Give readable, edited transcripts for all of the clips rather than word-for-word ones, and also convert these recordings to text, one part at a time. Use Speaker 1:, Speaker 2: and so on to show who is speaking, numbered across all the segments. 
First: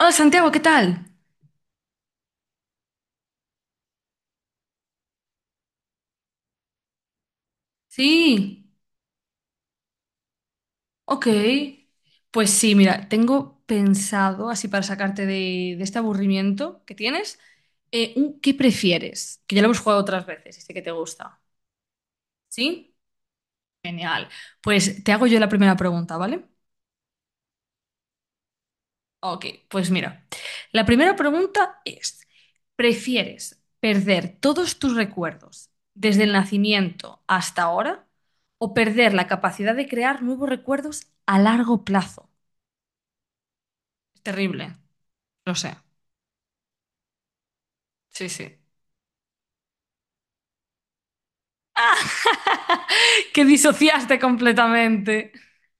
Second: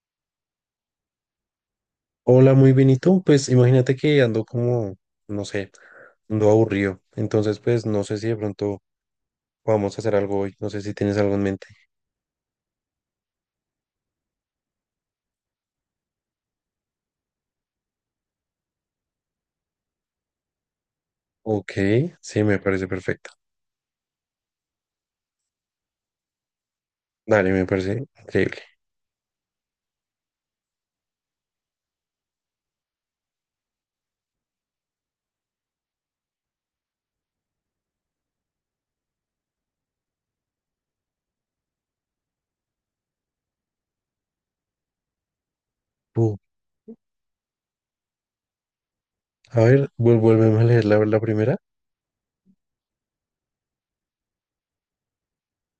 Speaker 1: Hola Santiago, ¿qué tal?
Speaker 2: Hola, muy bien, ¿y tú? Pues imagínate que ando como, no sé, ando aburrido. Entonces, pues no sé si de
Speaker 1: Sí,
Speaker 2: pronto vamos a hacer algo hoy. No sé si tienes
Speaker 1: ok.
Speaker 2: algo en mente.
Speaker 1: Pues sí, mira, tengo pensado, así para sacarte de este aburrimiento que tienes, un ¿qué prefieres? Que ya lo hemos jugado otras veces y sé que te gusta.
Speaker 2: Ok, sí, me parece
Speaker 1: ¿Sí?
Speaker 2: perfecto.
Speaker 1: Genial. Pues te hago yo la primera pregunta, ¿vale?
Speaker 2: Dale, me parece increíble.
Speaker 1: Ok, pues mira, la primera pregunta es, ¿prefieres perder todos tus recuerdos desde el nacimiento hasta ahora o perder la capacidad de crear nuevos recuerdos a largo plazo? Terrible, lo sé.
Speaker 2: Uh,
Speaker 1: Sí, sí.
Speaker 2: a ver, vuélveme a leer la primera.
Speaker 1: Que disociaste completamente.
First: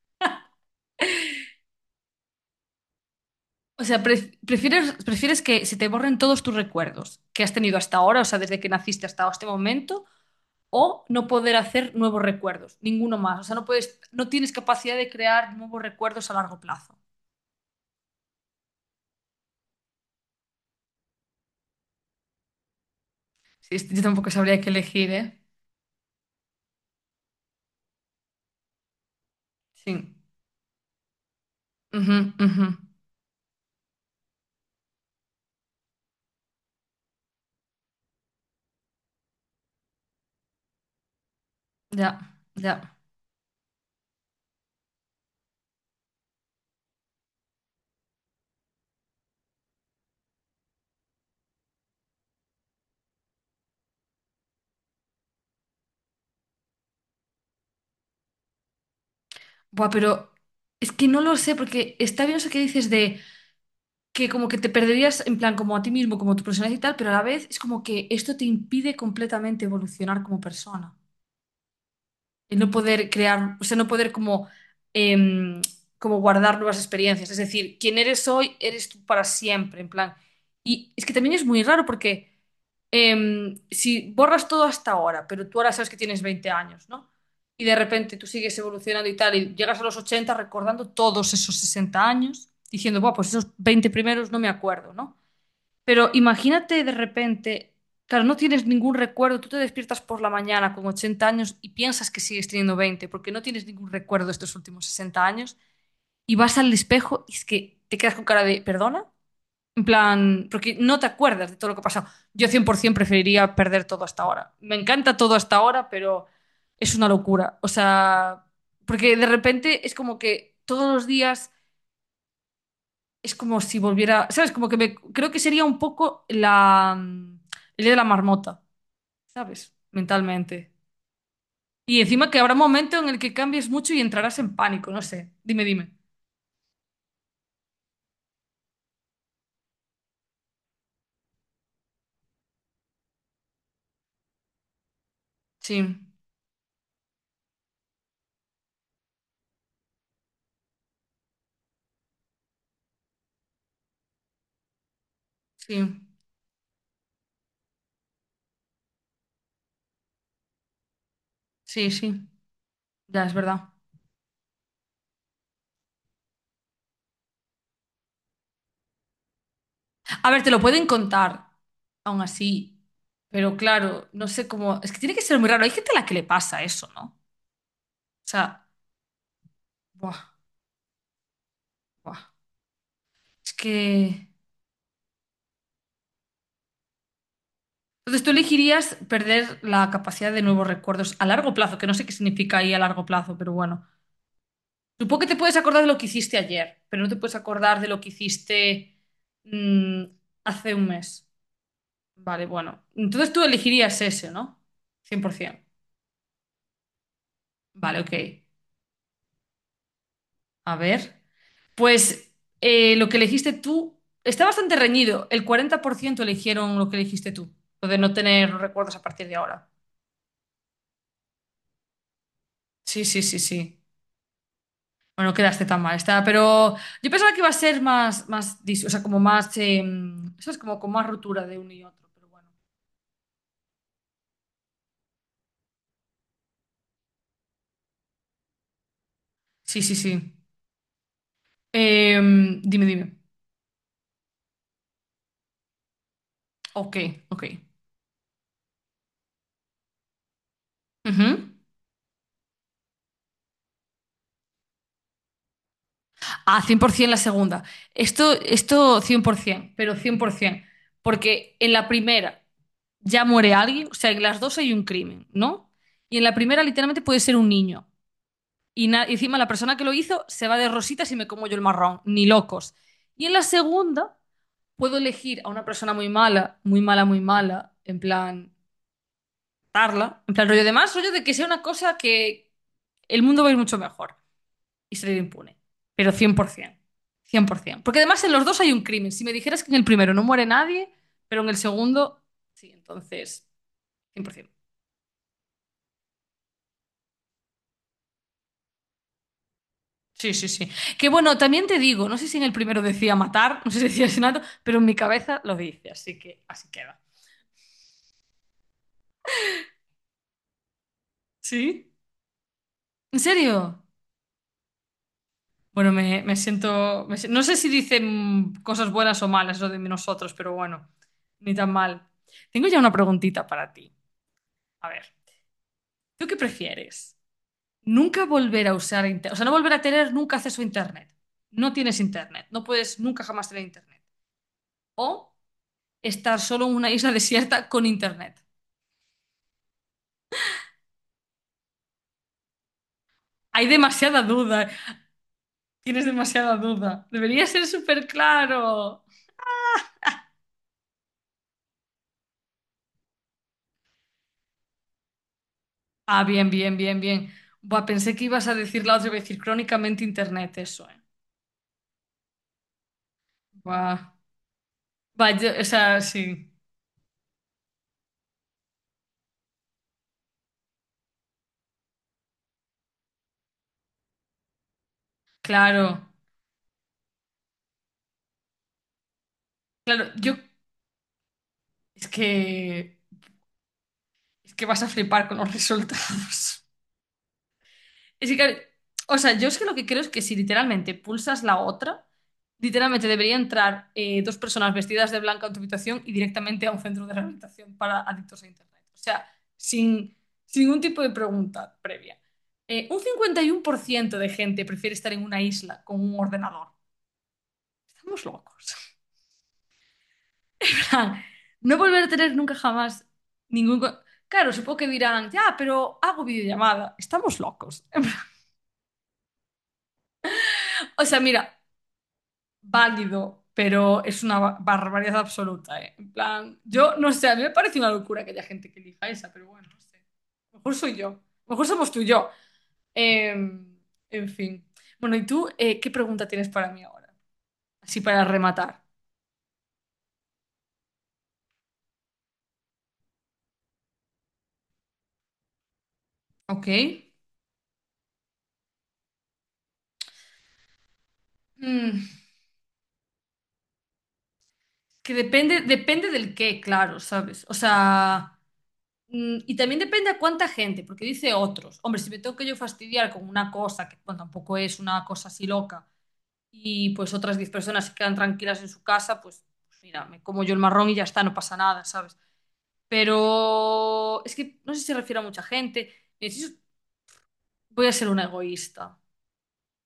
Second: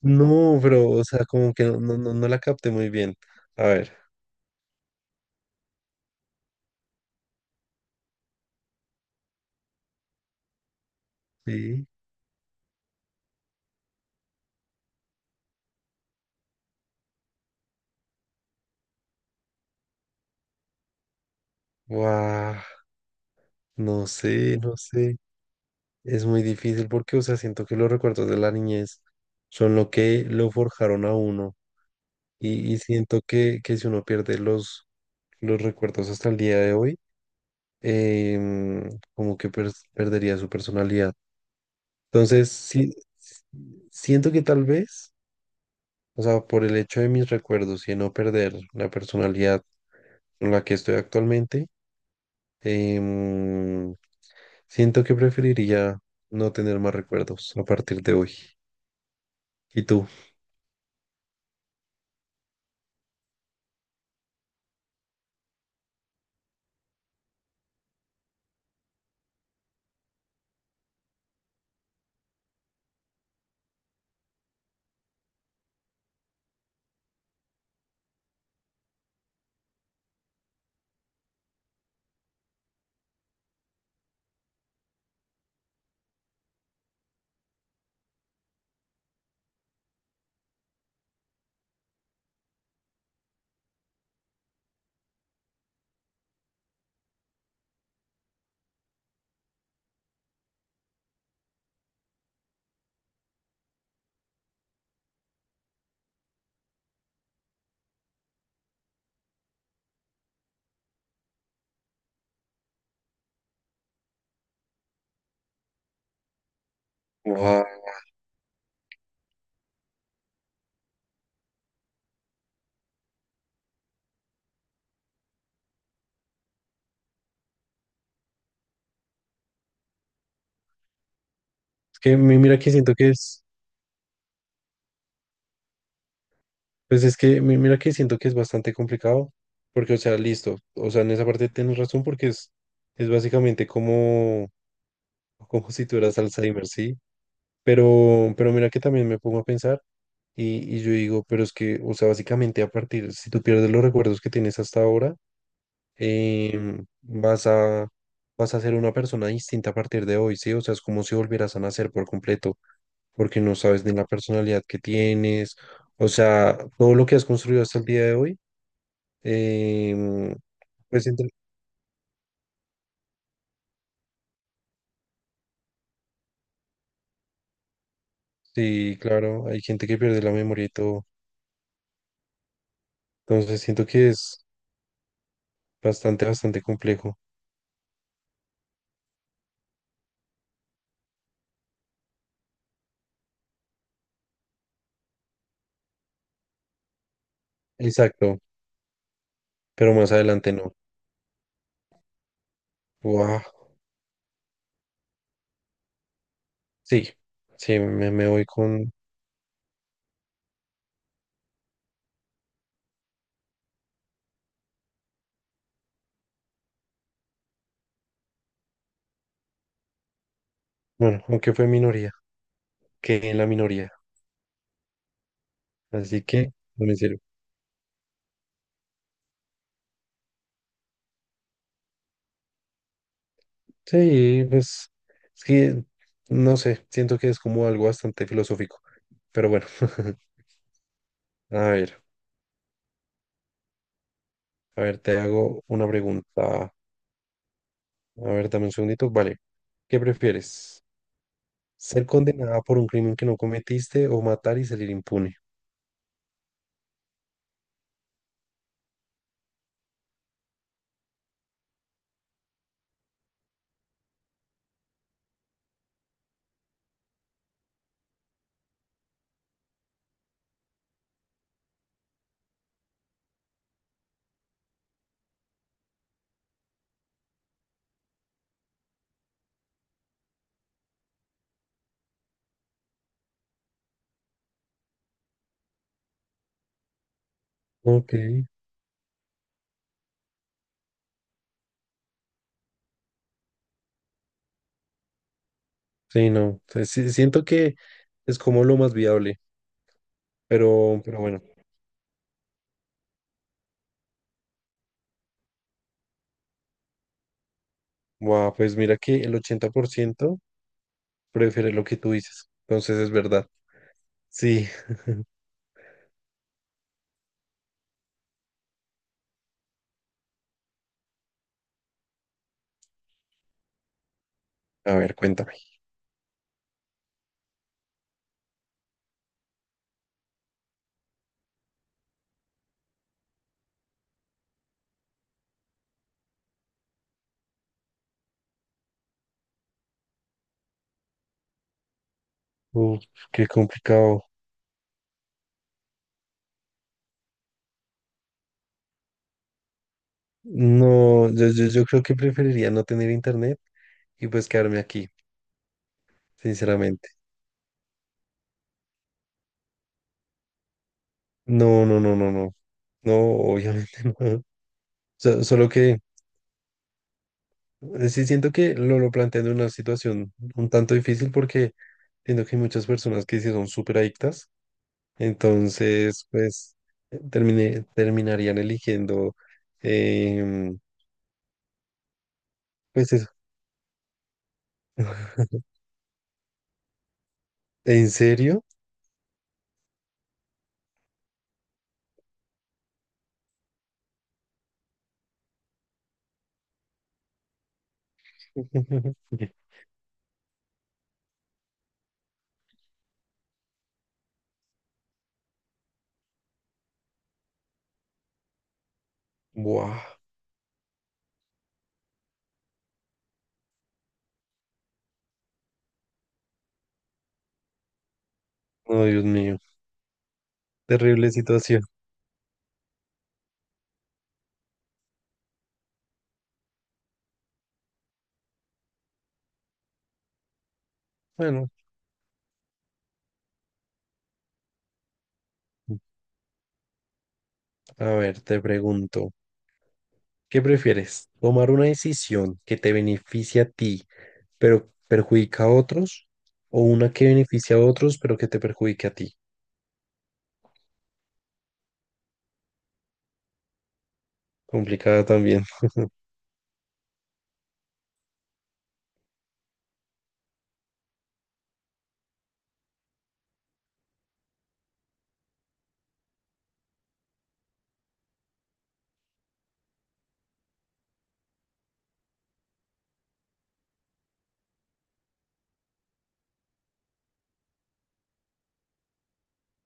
Speaker 2: No, pero, o sea, como que no la capté muy bien. A
Speaker 1: O
Speaker 2: ver,
Speaker 1: sea, prefieres que se te borren todos tus recuerdos que has tenido hasta ahora, o sea, desde que naciste hasta este momento, o no poder
Speaker 2: sí.
Speaker 1: hacer nuevos recuerdos, ninguno más. O sea, no puedes, no tienes capacidad de crear nuevos recuerdos a largo plazo.
Speaker 2: Guau,
Speaker 1: Sí, yo tampoco sabría qué
Speaker 2: no
Speaker 1: elegir,
Speaker 2: sé.
Speaker 1: ¿eh?
Speaker 2: Es muy difícil porque, o sea, siento que los recuerdos de la niñez son lo
Speaker 1: Sí.
Speaker 2: que lo forjaron a uno.
Speaker 1: Ujú, ujú.
Speaker 2: Y siento que si uno pierde los recuerdos hasta el día de hoy, como que perdería su personalidad.
Speaker 1: Ya,
Speaker 2: Entonces, sí,
Speaker 1: ya.
Speaker 2: s- siento que tal vez, o sea, por el hecho de mis recuerdos y de no perder la personalidad con la que estoy actualmente, em, siento que preferiría no tener más recuerdos a partir de hoy. ¿Y
Speaker 1: Buah,
Speaker 2: tú?
Speaker 1: pero es que no lo sé, porque está bien eso que dices de. Que como que te perderías en plan como a ti mismo, como tu personalidad y tal, pero a la vez es como que esto te impide completamente evolucionar como persona. El no poder crear, o sea, no poder como, em, como guardar nuevas experiencias. Es decir, quien eres hoy, eres tú para siempre, en plan. Y es que también es muy raro porque si borras todo hasta ahora, pero tú ahora sabes que tienes 20 años, ¿no? Y de repente tú sigues evolucionando y tal, y llegas a los 80 recordando todos esos 60 años, diciendo, bueno, pues esos 20 primeros no me acuerdo, ¿no? Pero imagínate de repente, claro, no tienes ningún recuerdo, tú te despiertas por la mañana con 80 años y piensas que sigues teniendo 20, porque no tienes ningún recuerdo de estos últimos 60 años y vas al espejo y es que te quedas con cara de, ¿perdona? En plan, porque no te acuerdas de todo lo que ha pasado. Yo 100% preferiría perder todo hasta ahora. Me encanta todo hasta ahora, pero es una locura.
Speaker 2: Wow.
Speaker 1: O sea, porque de repente es como que todos los días es como si volviera, ¿sabes? Como que creo que sería un poco el día de la marmota, ¿sabes? Mentalmente.
Speaker 2: Es
Speaker 1: Y
Speaker 2: que
Speaker 1: encima que habrá un
Speaker 2: mira que siento
Speaker 1: momento en
Speaker 2: que
Speaker 1: el que
Speaker 2: es...
Speaker 1: cambies mucho y entrarás en pánico, no sé. Dime, dime.
Speaker 2: Pues es que mira que siento que es bastante complicado, porque, o sea, listo, o sea, en esa parte tienes razón porque es básicamente como, como
Speaker 1: Sí,
Speaker 2: si tuvieras Alzheimer, ¿sí? Pero mira que también me pongo a pensar y yo digo, pero es que, o sea, básicamente a partir, si tú pierdes los recuerdos que tienes hasta ahora,
Speaker 1: sí,
Speaker 2: vas a, vas a ser una persona distinta a partir de hoy, ¿sí? O sea, es como si volvieras a
Speaker 1: sí,
Speaker 2: nacer por
Speaker 1: sí.
Speaker 2: completo,
Speaker 1: Ya es
Speaker 2: porque no
Speaker 1: verdad.
Speaker 2: sabes ni la personalidad que tienes, o sea, todo lo que has construido hasta el día de hoy.
Speaker 1: A
Speaker 2: Em,
Speaker 1: ver, te lo pueden
Speaker 2: pues
Speaker 1: contar, aún así. Pero claro, no sé cómo. Es que tiene que ser muy raro. Hay gente a la que le pasa eso, ¿no? O sea,
Speaker 2: sí, claro, hay gente que
Speaker 1: buah,
Speaker 2: pierde la memoria y todo.
Speaker 1: buah. Es
Speaker 2: Entonces siento que
Speaker 1: que.
Speaker 2: es bastante, bastante complejo.
Speaker 1: Entonces, tú elegirías perder la capacidad de nuevos recuerdos a largo plazo, que no sé qué significa ahí a largo plazo, pero bueno. Supongo que te puedes acordar de lo que hiciste ayer, pero no te puedes acordar de lo que
Speaker 2: Exacto,
Speaker 1: hiciste
Speaker 2: pero
Speaker 1: mm,
Speaker 2: más adelante no.
Speaker 1: hace un mes. Vale, bueno. Entonces tú
Speaker 2: Guau,
Speaker 1: elegirías ese, ¿no? 100%.
Speaker 2: sí, sí,
Speaker 1: Vale, ok.
Speaker 2: me voy con,
Speaker 1: A ver. Pues lo que elegiste tú está bastante reñido. El 40% eligieron lo que elegiste tú, lo de no tener recuerdos a partir de ahora.
Speaker 2: bueno, aunque fue minoría,
Speaker 1: Sí, sí,
Speaker 2: que en
Speaker 1: sí,
Speaker 2: la
Speaker 1: sí.
Speaker 2: minoría.
Speaker 1: Bueno, no quedaste tan mal, está.
Speaker 2: Así
Speaker 1: Pero
Speaker 2: que, no me
Speaker 1: yo
Speaker 2: sirve.
Speaker 1: pensaba que iba a ser más, o sea, como más, ¿sabes? Como con más rotura de uno y otro, pero bueno.
Speaker 2: Sí, pues, es que, no sé, siento que es como algo bastante filosófico. Pero bueno,
Speaker 1: Sí, sí, sí.
Speaker 2: a ver,
Speaker 1: Eh, dime, dime.
Speaker 2: a ver, te hago una pregunta.
Speaker 1: Ok, ok.
Speaker 2: A ver, dame un segundito. Vale, ¿qué prefieres?
Speaker 1: Ujú.
Speaker 2: Ser condenada por un crimen que no cometiste o matar y salir impune.
Speaker 1: Ah, 100% la segunda. Esto 100%, pero 100%. Porque en la primera ya muere alguien, o sea, en las dos hay un crimen, ¿no? Y en la primera literalmente puede ser un niño. Y y encima la persona que lo hizo se va de rositas y me como yo el marrón, ni locos. Y en la segunda... puedo elegir a una persona muy mala, muy mala, muy mala, en plan, tarla, en plan rollo de más, rollo de que sea una cosa que el mundo va a ir mucho mejor y salir impune, pero cien, por ciento, cien por 100%. Porque
Speaker 2: Ok.
Speaker 1: además en los dos hay un crimen. Si me dijeras que en el primero no muere nadie, pero en el segundo, sí, entonces, 100%.
Speaker 2: Sí, no. Sí, sí, siento que es como lo más viable,
Speaker 1: Sí, sí, sí. Que
Speaker 2: pero
Speaker 1: bueno,
Speaker 2: bueno.
Speaker 1: también te digo, no sé si en el primero decía matar, no sé si decía asesinato, pero en mi cabeza lo dice, así que así queda.
Speaker 2: Wow, pues mira que el 80% prefiere lo
Speaker 1: ¿Sí?
Speaker 2: que tú dices. Entonces es
Speaker 1: ¿En
Speaker 2: verdad.
Speaker 1: serio?
Speaker 2: Sí.
Speaker 1: Bueno, me siento. Me si- No sé si dicen cosas buenas o malas lo de nosotros, pero bueno, ni tan mal. Tengo ya una preguntita para ti. A
Speaker 2: A
Speaker 1: ver,
Speaker 2: ver, cuéntame.
Speaker 1: ¿tú qué prefieres? Nunca volver a usar internet. O sea, no volver a tener nunca acceso a internet. No tienes internet. No puedes nunca jamás tener internet. O estar solo en una isla desierta con internet.
Speaker 2: Uf, qué
Speaker 1: Hay demasiada
Speaker 2: complicado.
Speaker 1: duda. Tienes demasiada duda. Debería ser súper claro.
Speaker 2: No, yo creo que preferiría no tener internet y pues quedarme aquí,
Speaker 1: Ah, bien, bien, bien,
Speaker 2: sinceramente.
Speaker 1: bien. Buah, pensé que ibas a decir la otra vez, decir crónicamente internet, eso, eh.
Speaker 2: No, no, no, no, no. No, obviamente
Speaker 1: Buah.
Speaker 2: no.
Speaker 1: Buah, o
Speaker 2: Solo que
Speaker 1: sea, sí.
Speaker 2: Sí, siento que lo plantean en una situación un tanto difícil porque siento que hay muchas personas que sí son súper adictas,
Speaker 1: Claro.
Speaker 2: entonces pues terminarían eligiendo,
Speaker 1: Claro, yo
Speaker 2: em,
Speaker 1: es que
Speaker 2: pues eso,
Speaker 1: es que vas a flipar con los resultados.
Speaker 2: ¿en
Speaker 1: Es que, claro,
Speaker 2: serio?
Speaker 1: o sea, yo es que lo que creo es que si literalmente pulsas la otra, literalmente debería entrar dos personas vestidas de blanco a tu habitación y directamente a un centro de rehabilitación para adictos a Internet. O sea, sin, sin ningún tipo de pregunta previa. Un 51% de gente prefiere estar en una isla con un ordenador. Estamos locos.
Speaker 2: Buah,
Speaker 1: En plan, no volver a tener nunca jamás ningún... Claro, supongo que dirán, ya, pero hago videollamada. Estamos locos.
Speaker 2: no, Dios mío,
Speaker 1: O sea,
Speaker 2: terrible
Speaker 1: mira,
Speaker 2: situación.
Speaker 1: válido, pero es una barbaridad absoluta, ¿eh? En plan, yo no sé, a mí me parece una locura que haya gente que elija esa, pero bueno, no sé. A lo mejor soy yo, a lo mejor
Speaker 2: Bueno,
Speaker 1: somos tú y yo. Eh, en fin. Bueno, ¿y tú qué pregunta tienes para mí ahora? Así
Speaker 2: a
Speaker 1: para
Speaker 2: ver, te
Speaker 1: rematar,
Speaker 2: pregunto. ¿Qué prefieres? ¿Tomar una decisión que te beneficie a ti, pero perjudica a otros?
Speaker 1: ¿ok?
Speaker 2: ¿O una que beneficia a otros, pero que te perjudique a ti?
Speaker 1: Mm, que
Speaker 2: Complicada
Speaker 1: depende,
Speaker 2: también.
Speaker 1: depende del qué, claro, ¿sabes? O sea, y también depende a cuánta gente, porque dice otros. Hombre, si me tengo que yo fastidiar con una cosa, que bueno, tampoco es una cosa así loca y pues otras 10 personas se quedan tranquilas en su casa, pues, mira, me como yo el marrón y ya está, no pasa nada, ¿sabes? Pero es que no sé si se refiere a mucha gente. Mira, si voy a ser una egoísta,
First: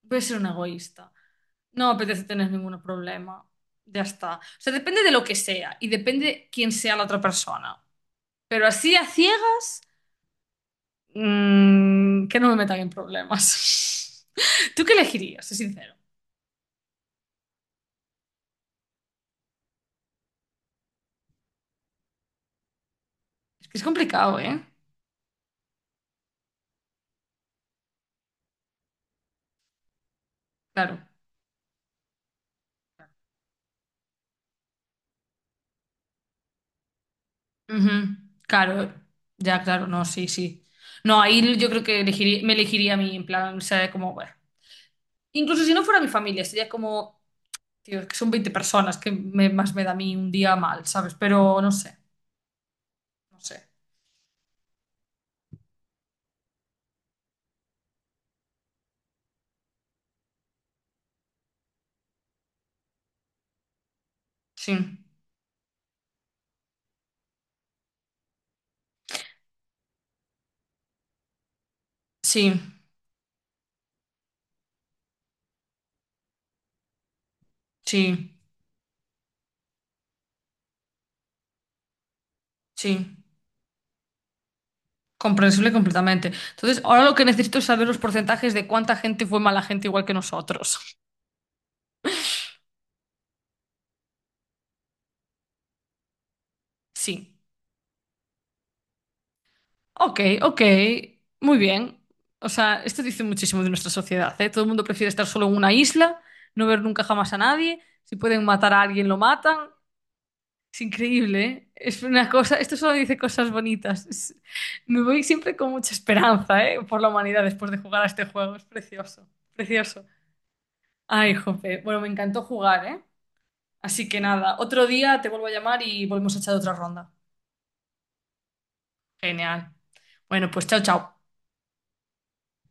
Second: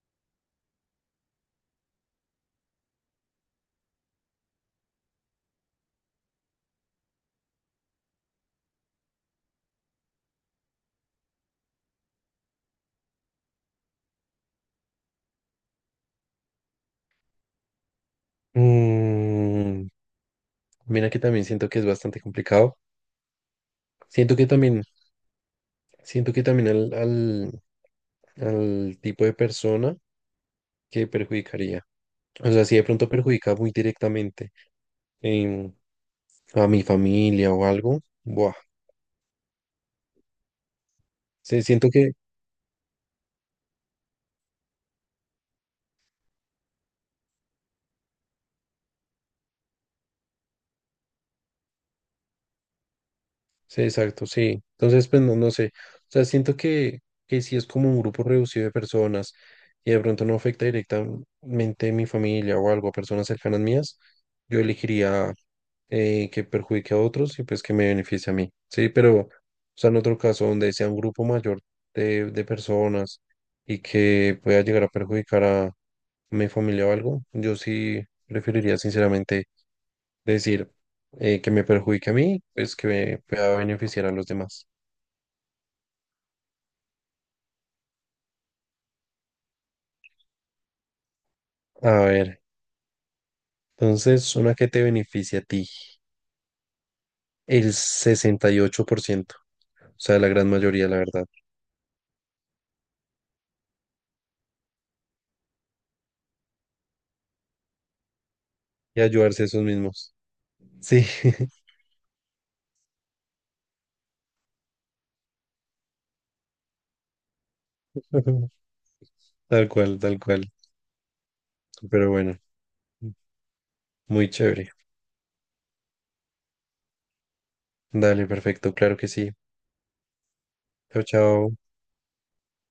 Speaker 1: voy a ser una egoísta. No me apetece tener ningún problema, ya está. O sea, depende de lo que sea y depende quién sea la otra persona. Pero así a ciegas, que no me metan en problemas. ¿Tú qué elegirías? Es sincero.
Speaker 2: Mm, mira que también siento que es bastante complicado.
Speaker 1: Es que es
Speaker 2: Siento
Speaker 1: complicado,
Speaker 2: que
Speaker 1: ¿eh?
Speaker 2: también, siento que también al tipo de persona
Speaker 1: Claro.
Speaker 2: que perjudicaría. O sea, si de pronto perjudica muy directamente em, a mi familia o algo,
Speaker 1: Ujú,
Speaker 2: buah.
Speaker 1: claro, ya, claro, no, sí, sí. No, ahí
Speaker 2: Sí,
Speaker 1: yo creo
Speaker 2: siento
Speaker 1: que
Speaker 2: que
Speaker 1: elegiría, me elegiría a mí, en plan, o sea, como, bueno. Incluso si no fuera mi familia, sería como, tío, es que son 20 personas, que más me da a mí un día mal, ¿sabes? Pero no sé, no sé.
Speaker 2: sí, exacto, sí. Entonces, pues no, no sé. O sea, siento que si es como un grupo reducido de personas y de pronto no afecta directamente a mi familia o algo, a personas cercanas mías, yo
Speaker 1: Sí,
Speaker 2: elegiría que perjudique a otros y pues que me beneficie a mí. Sí, pero, o sea, en otro caso, donde sea un grupo mayor de
Speaker 1: sí,
Speaker 2: personas y que pueda llegar a perjudicar a mi familia o algo, yo sí
Speaker 1: sí,
Speaker 2: preferiría sinceramente decir que me perjudique a mí, pues que
Speaker 1: sí.
Speaker 2: me pueda beneficiar a los demás.
Speaker 1: Comprensible completamente. Entonces, ahora lo que necesito es saber los porcentajes de cuánta gente fue mala gente igual que nosotros.
Speaker 2: A ver, entonces una que te beneficia a ti,
Speaker 1: Sí.
Speaker 2: el 68%, o
Speaker 1: Ok,
Speaker 2: sea, la gran
Speaker 1: ok,
Speaker 2: mayoría, la verdad,
Speaker 1: muy bien. O sea, esto dice muchísimo de nuestra sociedad, ¿eh? Todo el mundo prefiere estar solo en una isla, no ver nunca jamás a nadie. Si pueden matar a
Speaker 2: y
Speaker 1: alguien, lo
Speaker 2: ayudarse a
Speaker 1: matan.
Speaker 2: esos mismos.
Speaker 1: Es
Speaker 2: Sí,
Speaker 1: increíble, ¿eh? Es una cosa, esto solo dice cosas bonitas. Me voy siempre con mucha esperanza, ¿eh? Por la humanidad después de jugar a este juego. Es precioso,
Speaker 2: tal cual,
Speaker 1: precioso.
Speaker 2: tal cual.
Speaker 1: Ay, jope. Bueno, me
Speaker 2: Pero bueno,
Speaker 1: encantó jugar, ¿eh? Así que
Speaker 2: muy
Speaker 1: nada,
Speaker 2: chévere.
Speaker 1: otro día te vuelvo a llamar y volvemos a echar otra ronda.
Speaker 2: Dale, perfecto, claro que sí.
Speaker 1: Genial. Bueno, pues chao,
Speaker 2: Chao,
Speaker 1: chao.
Speaker 2: chao.